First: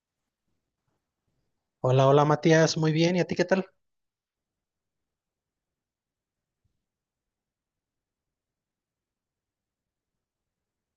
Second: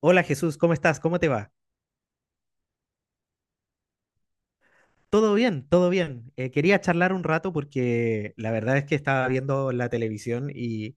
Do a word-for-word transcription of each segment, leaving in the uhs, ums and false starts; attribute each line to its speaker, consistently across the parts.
Speaker 1: Hola Jesús, ¿cómo estás? ¿Cómo te va?
Speaker 2: Hola, hola Matías, muy bien, ¿y a ti qué tal?
Speaker 1: Todo bien, todo bien. Eh, quería charlar un rato porque la verdad es que estaba viendo la televisión y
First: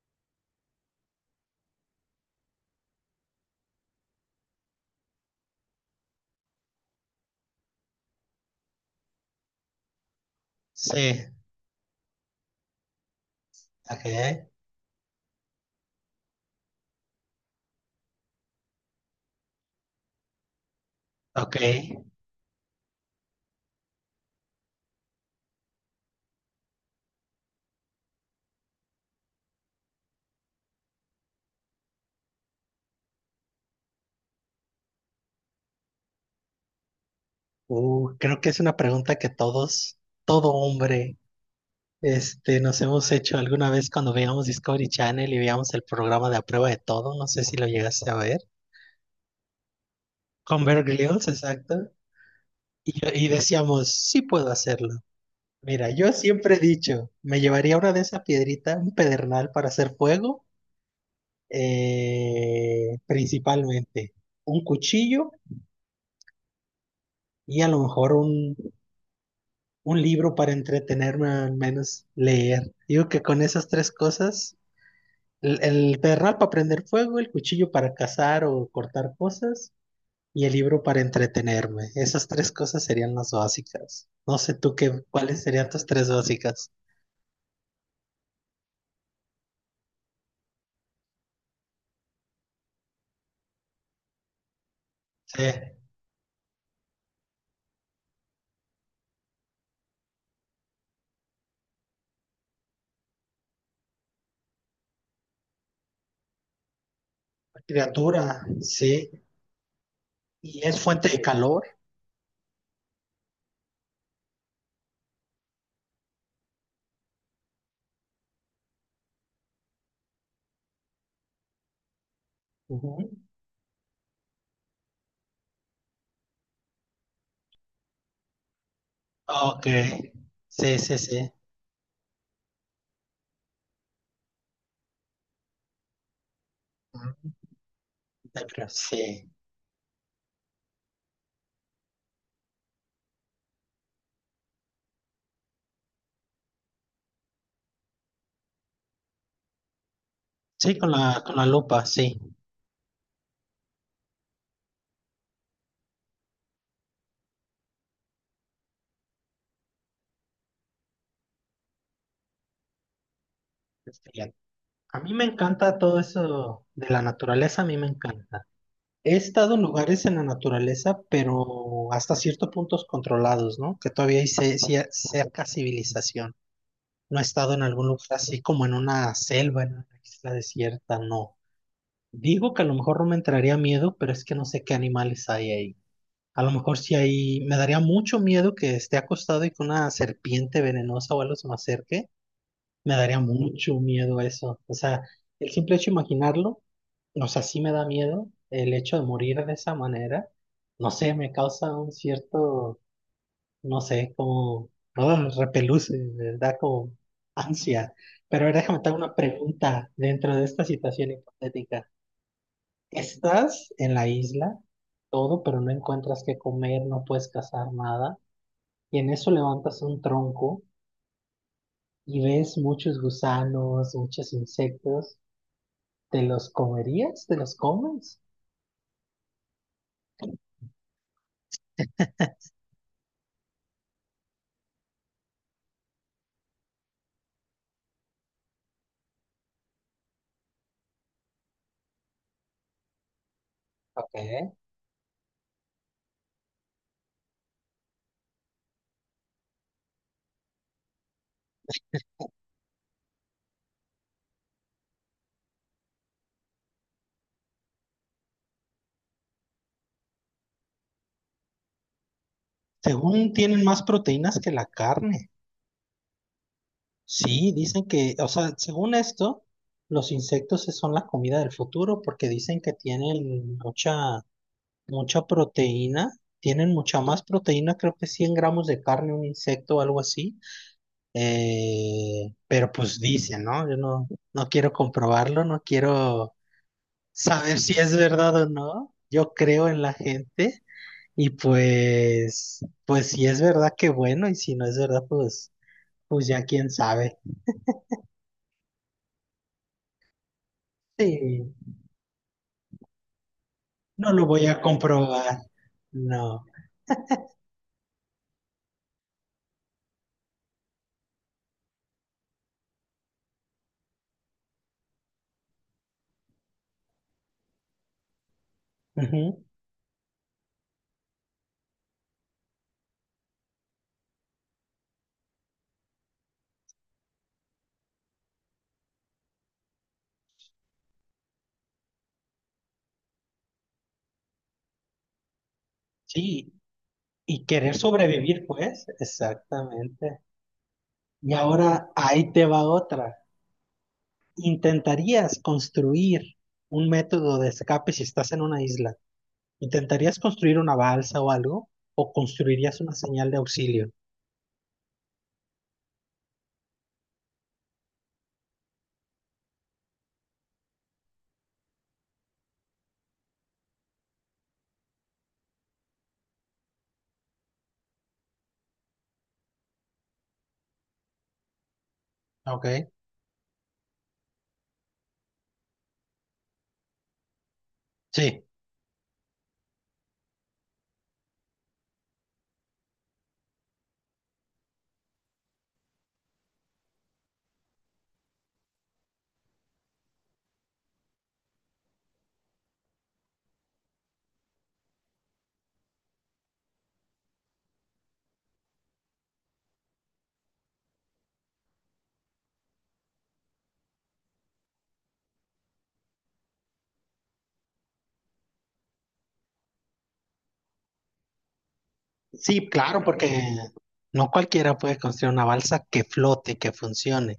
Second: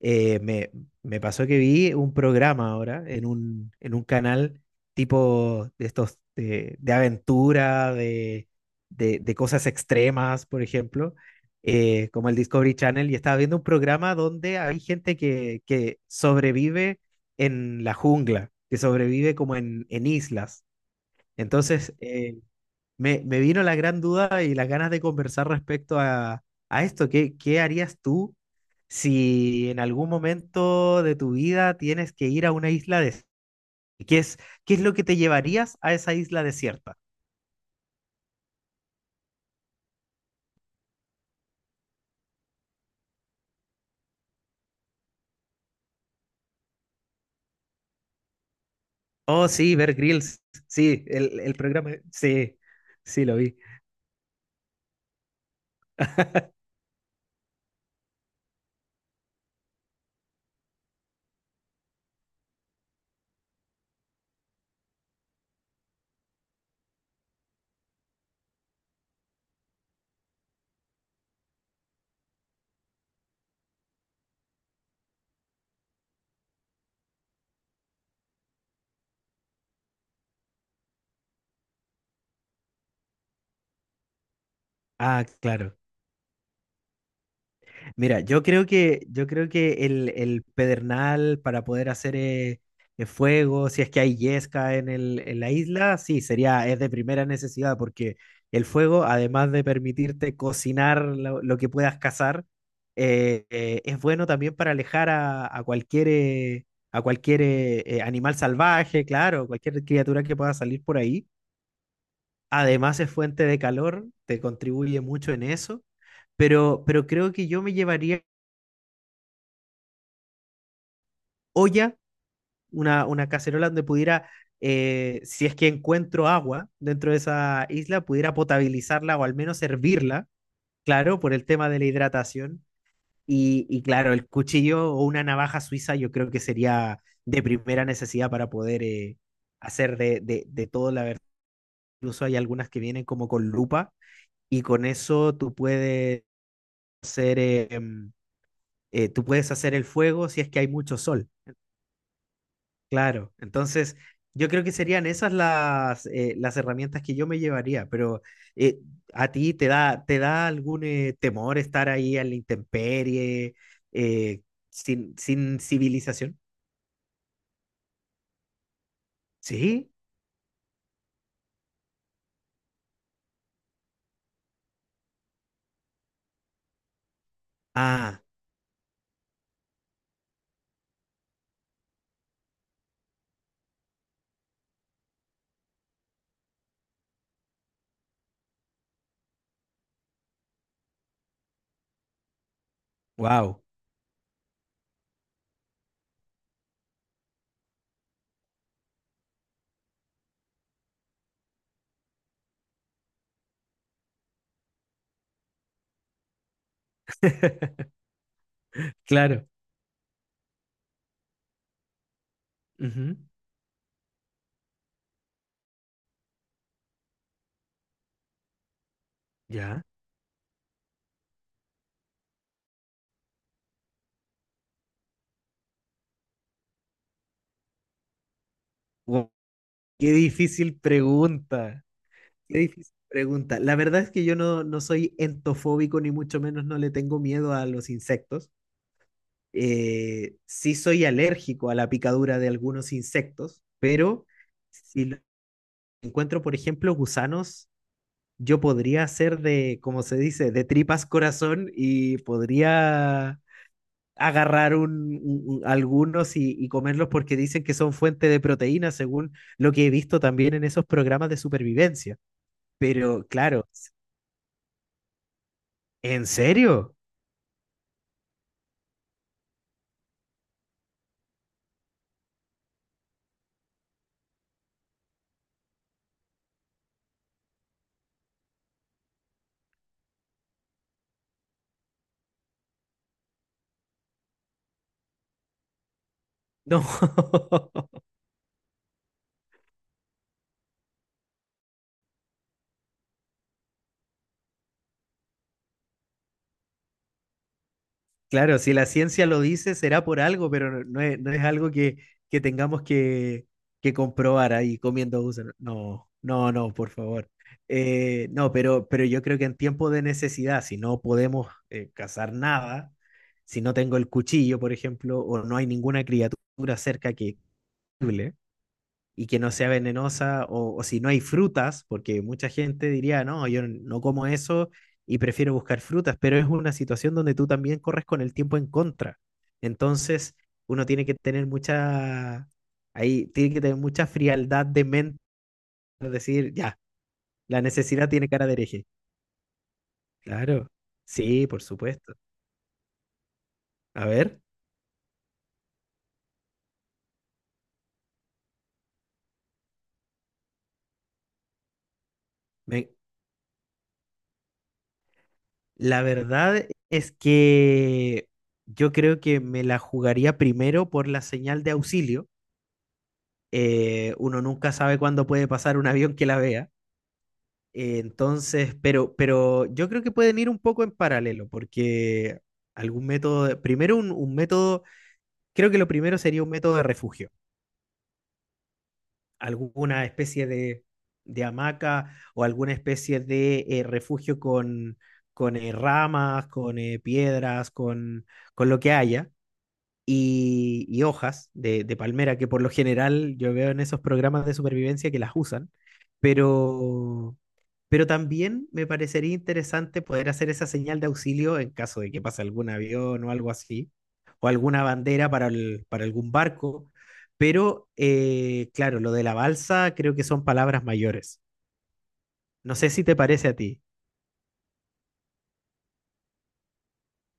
Speaker 1: eh, me, me pasó que vi un programa ahora en un, en un canal tipo de estos de, de aventura, de, de, de cosas extremas, por ejemplo,
Speaker 2: Sí,
Speaker 1: eh, como el Discovery Channel, y estaba viendo un
Speaker 2: ok.
Speaker 1: programa donde hay gente que, que sobrevive en la jungla, que sobrevive como en, en islas.
Speaker 2: Ok,
Speaker 1: Entonces, eh, Me, me vino la gran duda y las ganas de conversar respecto a, a esto. ¿Qué, qué harías tú si en algún momento de tu vida tienes que ir a una isla desierta? ¿Qué es, qué es lo que te llevarías a esa isla desierta?
Speaker 2: uh, creo que es una pregunta que todos, todo hombre, este, nos hemos hecho alguna vez cuando veíamos Discovery Channel y veíamos el programa de A Prueba de Todo, no sé si lo llegaste a ver,
Speaker 1: Oh, sí, Bear Grylls.
Speaker 2: con Bear
Speaker 1: Sí,
Speaker 2: Grylls,
Speaker 1: el, el
Speaker 2: exacto,
Speaker 1: programa. Sí,
Speaker 2: y,
Speaker 1: sí,
Speaker 2: y
Speaker 1: lo vi.
Speaker 2: decíamos, sí puedo hacerlo. Mira, yo siempre he dicho, me llevaría una de esa piedrita, un pedernal para hacer fuego, eh, principalmente, un cuchillo y a lo mejor un, un libro para entretenerme, al menos leer. Digo que con esas tres cosas, el, el perral para prender fuego, el cuchillo para cazar o cortar cosas y el libro para entretenerme. Esas tres cosas serían las básicas. No sé tú qué,
Speaker 1: Ah,
Speaker 2: cuáles serían
Speaker 1: claro.
Speaker 2: tus tres básicas.
Speaker 1: Mira, yo creo que, yo creo que el, el pedernal para poder hacer eh, eh, fuego, si es que hay yesca en el, en
Speaker 2: Sí,
Speaker 1: la isla, sí, sería, es de primera necesidad, porque el fuego, además de permitirte cocinar lo, lo que puedas cazar, eh, eh, es bueno también para alejar a, a cualquier, eh, a cualquier eh, eh, animal
Speaker 2: criatura,
Speaker 1: salvaje,
Speaker 2: sí.
Speaker 1: claro, cualquier criatura que pueda
Speaker 2: Y es
Speaker 1: salir por
Speaker 2: fuente de
Speaker 1: ahí.
Speaker 2: calor.
Speaker 1: Además es fuente de calor, te contribuye mucho en eso. Pero, pero creo que yo me llevaría olla, una,
Speaker 2: Ujú.
Speaker 1: una cacerola donde pudiera, eh, si es que encuentro agua dentro de esa isla, pudiera potabilizarla o al menos
Speaker 2: Ok,
Speaker 1: hervirla,
Speaker 2: sí, sí,
Speaker 1: claro,
Speaker 2: sí.
Speaker 1: por el tema de la hidratación. Y, y claro, el cuchillo o una navaja suiza yo creo que sería
Speaker 2: Ujú.
Speaker 1: de primera necesidad para poder eh,
Speaker 2: Sí,
Speaker 1: hacer de, de, de todo la verdad. Incluso hay algunas que vienen como con lupa y con eso tú puedes hacer, eh, em, eh, tú puedes hacer el fuego si es que hay
Speaker 2: sí, con
Speaker 1: mucho
Speaker 2: la,
Speaker 1: sol.
Speaker 2: con la lupa, sí.
Speaker 1: Claro, entonces yo creo que serían esas las, eh, las herramientas que yo me llevaría, pero eh, ¿a ti te da, te da algún eh, temor estar ahí en la intemperie,
Speaker 2: Este,
Speaker 1: eh,
Speaker 2: a mí
Speaker 1: sin,
Speaker 2: me
Speaker 1: sin
Speaker 2: encanta todo
Speaker 1: civilización?
Speaker 2: eso de la naturaleza, a mí me encanta. He estado en
Speaker 1: Sí.
Speaker 2: lugares en la naturaleza, pero hasta ciertos puntos controlados, ¿no? Que todavía hay ce- cia- cerca civilización. No he estado en algún lugar
Speaker 1: Ah,
Speaker 2: así como en una selva, en una isla desierta, no. Digo que a lo mejor no me entraría miedo, pero es que no sé qué animales hay ahí. A lo mejor si hay, me daría mucho miedo que esté acostado y que una serpiente venenosa o algo se me acerque. Me daría
Speaker 1: wow,
Speaker 2: mucho miedo eso. O sea, el simple hecho de imaginarlo. O sea, sí me da miedo el hecho de morir de esa manera. No sé, me causa un cierto, no sé, como ah, repeluce, me da como ansia. Pero ahora déjame te hago una
Speaker 1: claro.
Speaker 2: pregunta dentro de esta situación hipotética.
Speaker 1: Ujú,
Speaker 2: Estás en la isla, todo, pero no encuentras qué comer, no puedes cazar nada. Y en eso levantas
Speaker 1: ya.
Speaker 2: un tronco y ves muchos gusanos, muchos insectos. ¿Te los comerías? ¿Te los comes?
Speaker 1: Guau, qué difícil pregunta. Qué difícil pregunta. La verdad es que yo no, no soy entofóbico, ni mucho menos no le tengo miedo a los insectos. Eh, sí soy alérgico a la picadura de algunos insectos, pero
Speaker 2: Ok.
Speaker 1: si lo- encuentro, por ejemplo, gusanos, yo podría hacer de, como se dice, de tripas corazón y podría agarrar un, un- un- algunos y, y comerlos porque dicen que son fuente de proteína, según lo que he visto también en esos programas de supervivencia. Pero
Speaker 2: Según tienen
Speaker 1: claro,
Speaker 2: más proteínas que la carne.
Speaker 1: ¿en serio?
Speaker 2: Sí, dicen que, o sea, según esto, los insectos son la comida del futuro porque dicen que tienen mucha, mucha proteína, tienen mucha más proteína, creo que cien gramos de carne un insecto o algo así. Eh, pero pues dicen, ¿no? Yo no, no quiero comprobarlo, no quiero
Speaker 1: No.
Speaker 2: saber si es verdad o no. Yo creo en la gente y pues, pues si es verdad, qué bueno, y si no es verdad, pues... Pues ya quién sabe.
Speaker 1: Claro, si la ciencia lo dice, será por algo, pero no no es, no es
Speaker 2: Sí,
Speaker 1: algo que, que tengamos que, que
Speaker 2: no lo voy
Speaker 1: comprobar
Speaker 2: a
Speaker 1: ahí comiendo
Speaker 2: comprobar.
Speaker 1: gusano. No,
Speaker 2: No.
Speaker 1: no, no, no, por favor. Eh, no, pero, pero yo creo que en tiempo de necesidad, si no podemos eh, cazar nada, si no tengo el cuchillo, por ejemplo, o no hay ninguna criatura cerca que y que
Speaker 2: Ujú.
Speaker 1: no sea venenosa, o, o si no hay frutas, porque mucha gente diría, no, yo no como eso y prefiero buscar frutas, pero es una situación donde tú también corres con el tiempo en contra. Entonces, uno tiene que tener mucha, ahí tiene que tener mucha frialdad de mente, es decir,
Speaker 2: Sí,
Speaker 1: ya,
Speaker 2: y
Speaker 1: la
Speaker 2: querer
Speaker 1: necesidad tiene
Speaker 2: sobrevivir,
Speaker 1: cara de
Speaker 2: pues,
Speaker 1: hereje.
Speaker 2: exactamente.
Speaker 1: Claro,
Speaker 2: Y
Speaker 1: sí, por
Speaker 2: ahora
Speaker 1: supuesto.
Speaker 2: ahí te va otra.
Speaker 1: A ver,
Speaker 2: ¿Intentarías construir un método de escape si estás en una isla? ¿Intentarías construir una balsa o algo? ¿O construirías
Speaker 1: me-
Speaker 2: una señal de auxilio?
Speaker 1: la verdad es que yo creo que me la jugaría primero por la señal de auxilio. Eh, uno nunca sabe cuándo puede pasar un avión que la vea. Eh, entonces, pero, pero yo creo que pueden ir un poco en paralelo, porque
Speaker 2: Ok.
Speaker 1: algún método, de- primero un, un método, creo que lo primero sería un método de refugio,
Speaker 2: Sí,
Speaker 1: alguna especie de, de hamaca o alguna especie de eh, refugio con, con eh, ramas, con eh, piedras, con, con lo que haya, y, y hojas de, de palmera, que por lo general yo veo en esos programas de supervivencia que las usan, pero, pero también me parecería interesante poder hacer esa señal de auxilio en caso de que pase algún avión o algo así, o alguna bandera para, el- para algún barco. Pero, eh, claro, lo de la balsa creo que son palabras mayores.
Speaker 2: sí,
Speaker 1: No sé
Speaker 2: claro,
Speaker 1: si te
Speaker 2: porque
Speaker 1: parece a ti.
Speaker 2: no cualquiera puede construir una balsa que flote, que funcione.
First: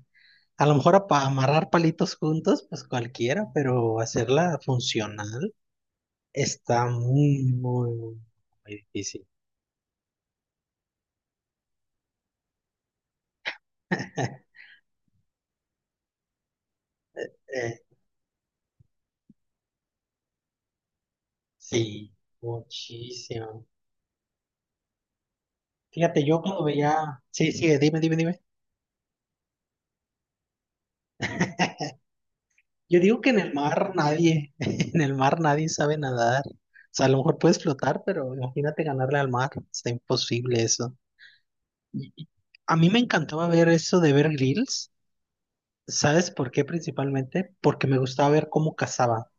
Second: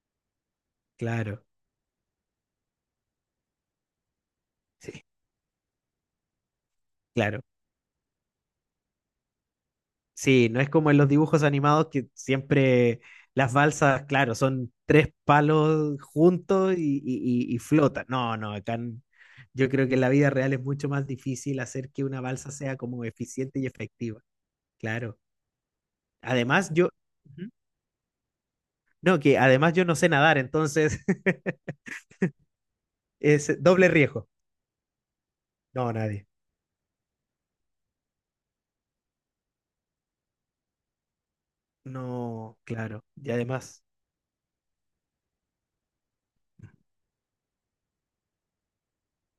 Speaker 2: A lo mejor para
Speaker 1: Claro,
Speaker 2: amarrar palitos juntos, pues cualquiera, pero hacerla
Speaker 1: sí,
Speaker 2: funcional está
Speaker 1: claro.
Speaker 2: muy, muy, muy, muy difícil.
Speaker 1: Sí, no es como en los dibujos animados que siempre las balsas, claro, son tres palos juntos y, y, y- y
Speaker 2: Eh,
Speaker 1: flotan. No, no, acá en- yo creo que en la vida real es mucho más difícil hacer que
Speaker 2: sí,
Speaker 1: una balsa sea como eficiente
Speaker 2: muchísimo.
Speaker 1: y efectiva. Claro.
Speaker 2: Fíjate, yo cuando
Speaker 1: Además, yo,
Speaker 2: veía,
Speaker 1: ujú.
Speaker 2: sí, sí, dime, dime, dime.
Speaker 1: No, que además yo no sé nadar, entonces
Speaker 2: Yo digo que en
Speaker 1: es
Speaker 2: el
Speaker 1: doble
Speaker 2: mar
Speaker 1: riesgo.
Speaker 2: nadie, en el mar nadie
Speaker 1: No,
Speaker 2: sabe
Speaker 1: nadie.
Speaker 2: nadar. O sea, a lo mejor puedes flotar, pero imagínate ganarle al mar. Está imposible eso. Y- y
Speaker 1: No,
Speaker 2: a mí me
Speaker 1: claro. Y
Speaker 2: encantaba ver
Speaker 1: además,
Speaker 2: eso de ver grills. ¿Sabes por qué principalmente? Porque me gustaba ver cómo cazaba,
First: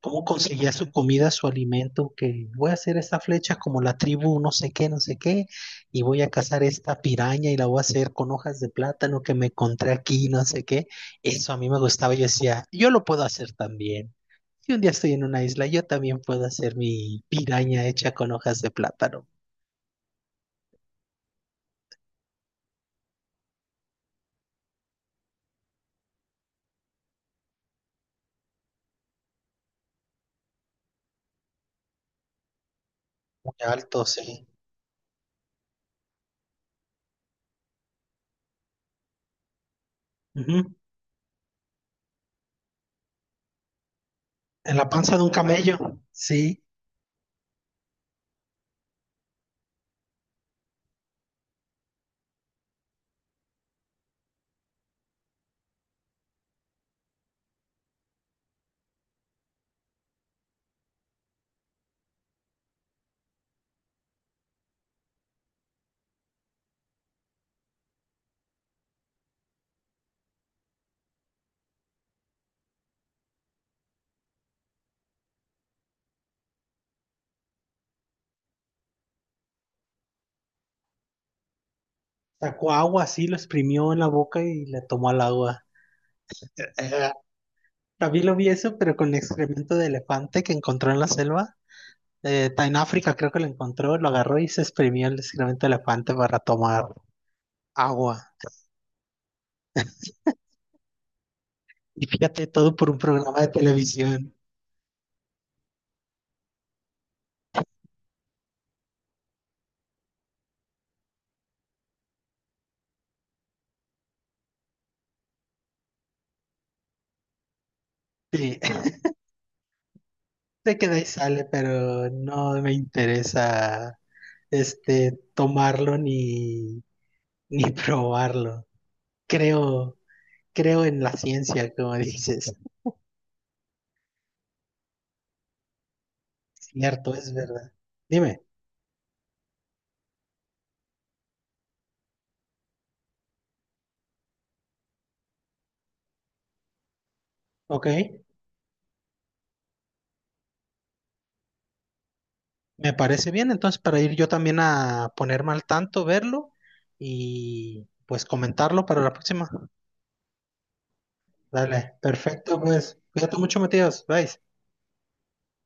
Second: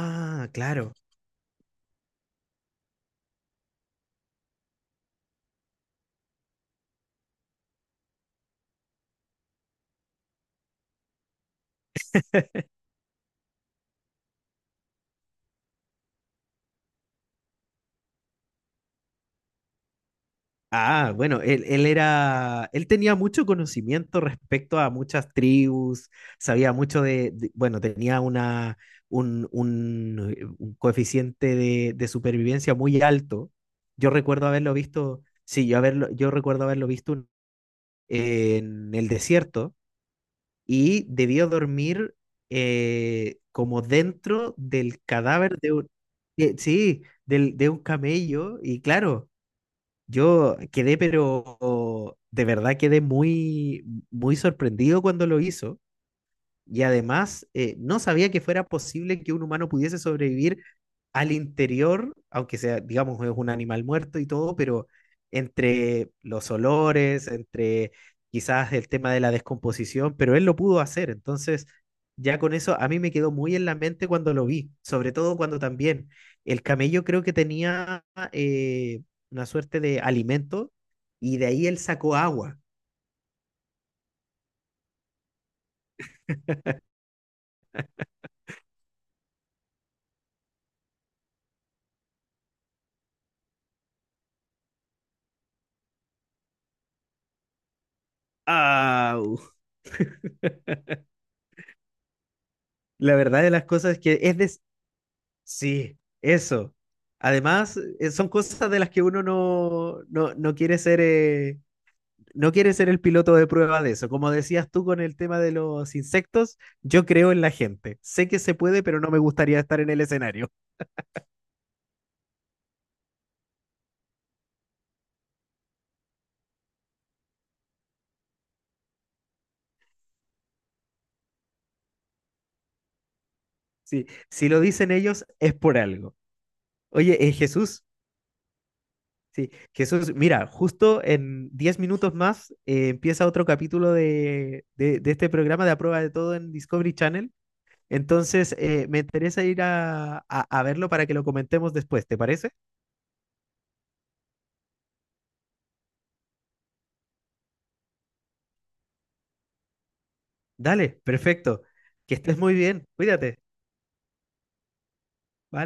Speaker 2: cómo conseguía su
Speaker 1: claro.
Speaker 2: comida, su alimento, que voy a hacer esta flecha como la tribu, no sé qué, no sé qué, y voy a cazar esta piraña y la voy a hacer con hojas de plátano que me encontré aquí, no sé qué. Eso a mí me gustaba, yo decía, yo lo puedo hacer también. Si un día estoy en una isla, yo también puedo hacer mi piraña hecha con hojas de plátano.
Speaker 1: Ah, bueno, él, él era, él tenía mucho conocimiento respecto a muchas tribus, sabía mucho de, de- bueno, tenía una, un, un, eh, un coeficiente de, de supervivencia muy alto.
Speaker 2: Muy alto,
Speaker 1: Yo
Speaker 2: sí.
Speaker 1: recuerdo haberlo visto, sí, yo, haberlo, yo recuerdo haberlo visto un- en el desierto
Speaker 2: Ujú.
Speaker 1: y debió dormir eh, como dentro
Speaker 2: En la
Speaker 1: del
Speaker 2: panza de un
Speaker 1: cadáver de
Speaker 2: camello,
Speaker 1: un, eh,
Speaker 2: sí.
Speaker 1: sí, del, de un camello y claro. Yo quedé, pero de verdad quedé muy, muy sorprendido cuando lo hizo. Y además, eh, no sabía que fuera posible que un humano pudiese sobrevivir al interior, aunque sea, digamos, es un animal muerto y todo, pero entre los olores, entre quizás el tema de la descomposición, pero él lo pudo hacer. Entonces, ya con eso a mí me quedó muy en la mente cuando lo vi, sobre todo cuando también el camello creo que tenía eh, una suerte de alimento y de ahí él sacó agua.
Speaker 2: Sacó agua así, lo exprimió en la boca y le tomó al agua. También lo vi eso, pero con excremento de elefante que encontró en la selva. Eh, ta- en África creo que lo encontró, lo agarró y se exprimió el excremento de elefante para tomar agua.
Speaker 1: ¡Au!
Speaker 2: Y fíjate, todo por un
Speaker 1: La
Speaker 2: programa
Speaker 1: verdad
Speaker 2: de
Speaker 1: de las cosas es que
Speaker 2: televisión.
Speaker 1: es de... Sí, eso. Además, eh, son cosas de las que uno no, no, no quiere ser, eh, no quiere ser el piloto de prueba de eso. Como decías tú con el tema de los insectos, yo creo en la gente. Sé que se
Speaker 2: Sí,
Speaker 1: puede, pero no me gustaría estar en el escenario.
Speaker 2: sé que de ahí sale, pero no me interesa este tomarlo ni, ni probarlo. Creo, Creo en la ciencia, como dices.
Speaker 1: Sí, si lo dicen ellos, es por algo.
Speaker 2: Cierto,
Speaker 1: Oye, eh,
Speaker 2: es verdad.
Speaker 1: Jesús,
Speaker 2: Dime,
Speaker 1: sí, Jesús, mira, justo en diez minutos más eh, empieza otro capítulo de, de, de este programa de A Prueba de Todo en Discovery Channel.
Speaker 2: ok.
Speaker 1: Entonces, eh, me interesa ir a, a, a verlo para que lo comentemos después, ¿te parece?
Speaker 2: Me parece bien, entonces para ir yo también a ponerme al tanto, verlo y pues comentarlo para la próxima.
Speaker 1: Dale, perfecto.
Speaker 2: Dale,
Speaker 1: Que estés muy
Speaker 2: perfecto,
Speaker 1: bien,
Speaker 2: pues cuídate
Speaker 1: cuídate.
Speaker 2: mucho, Matías. Bye.
Speaker 1: Bye.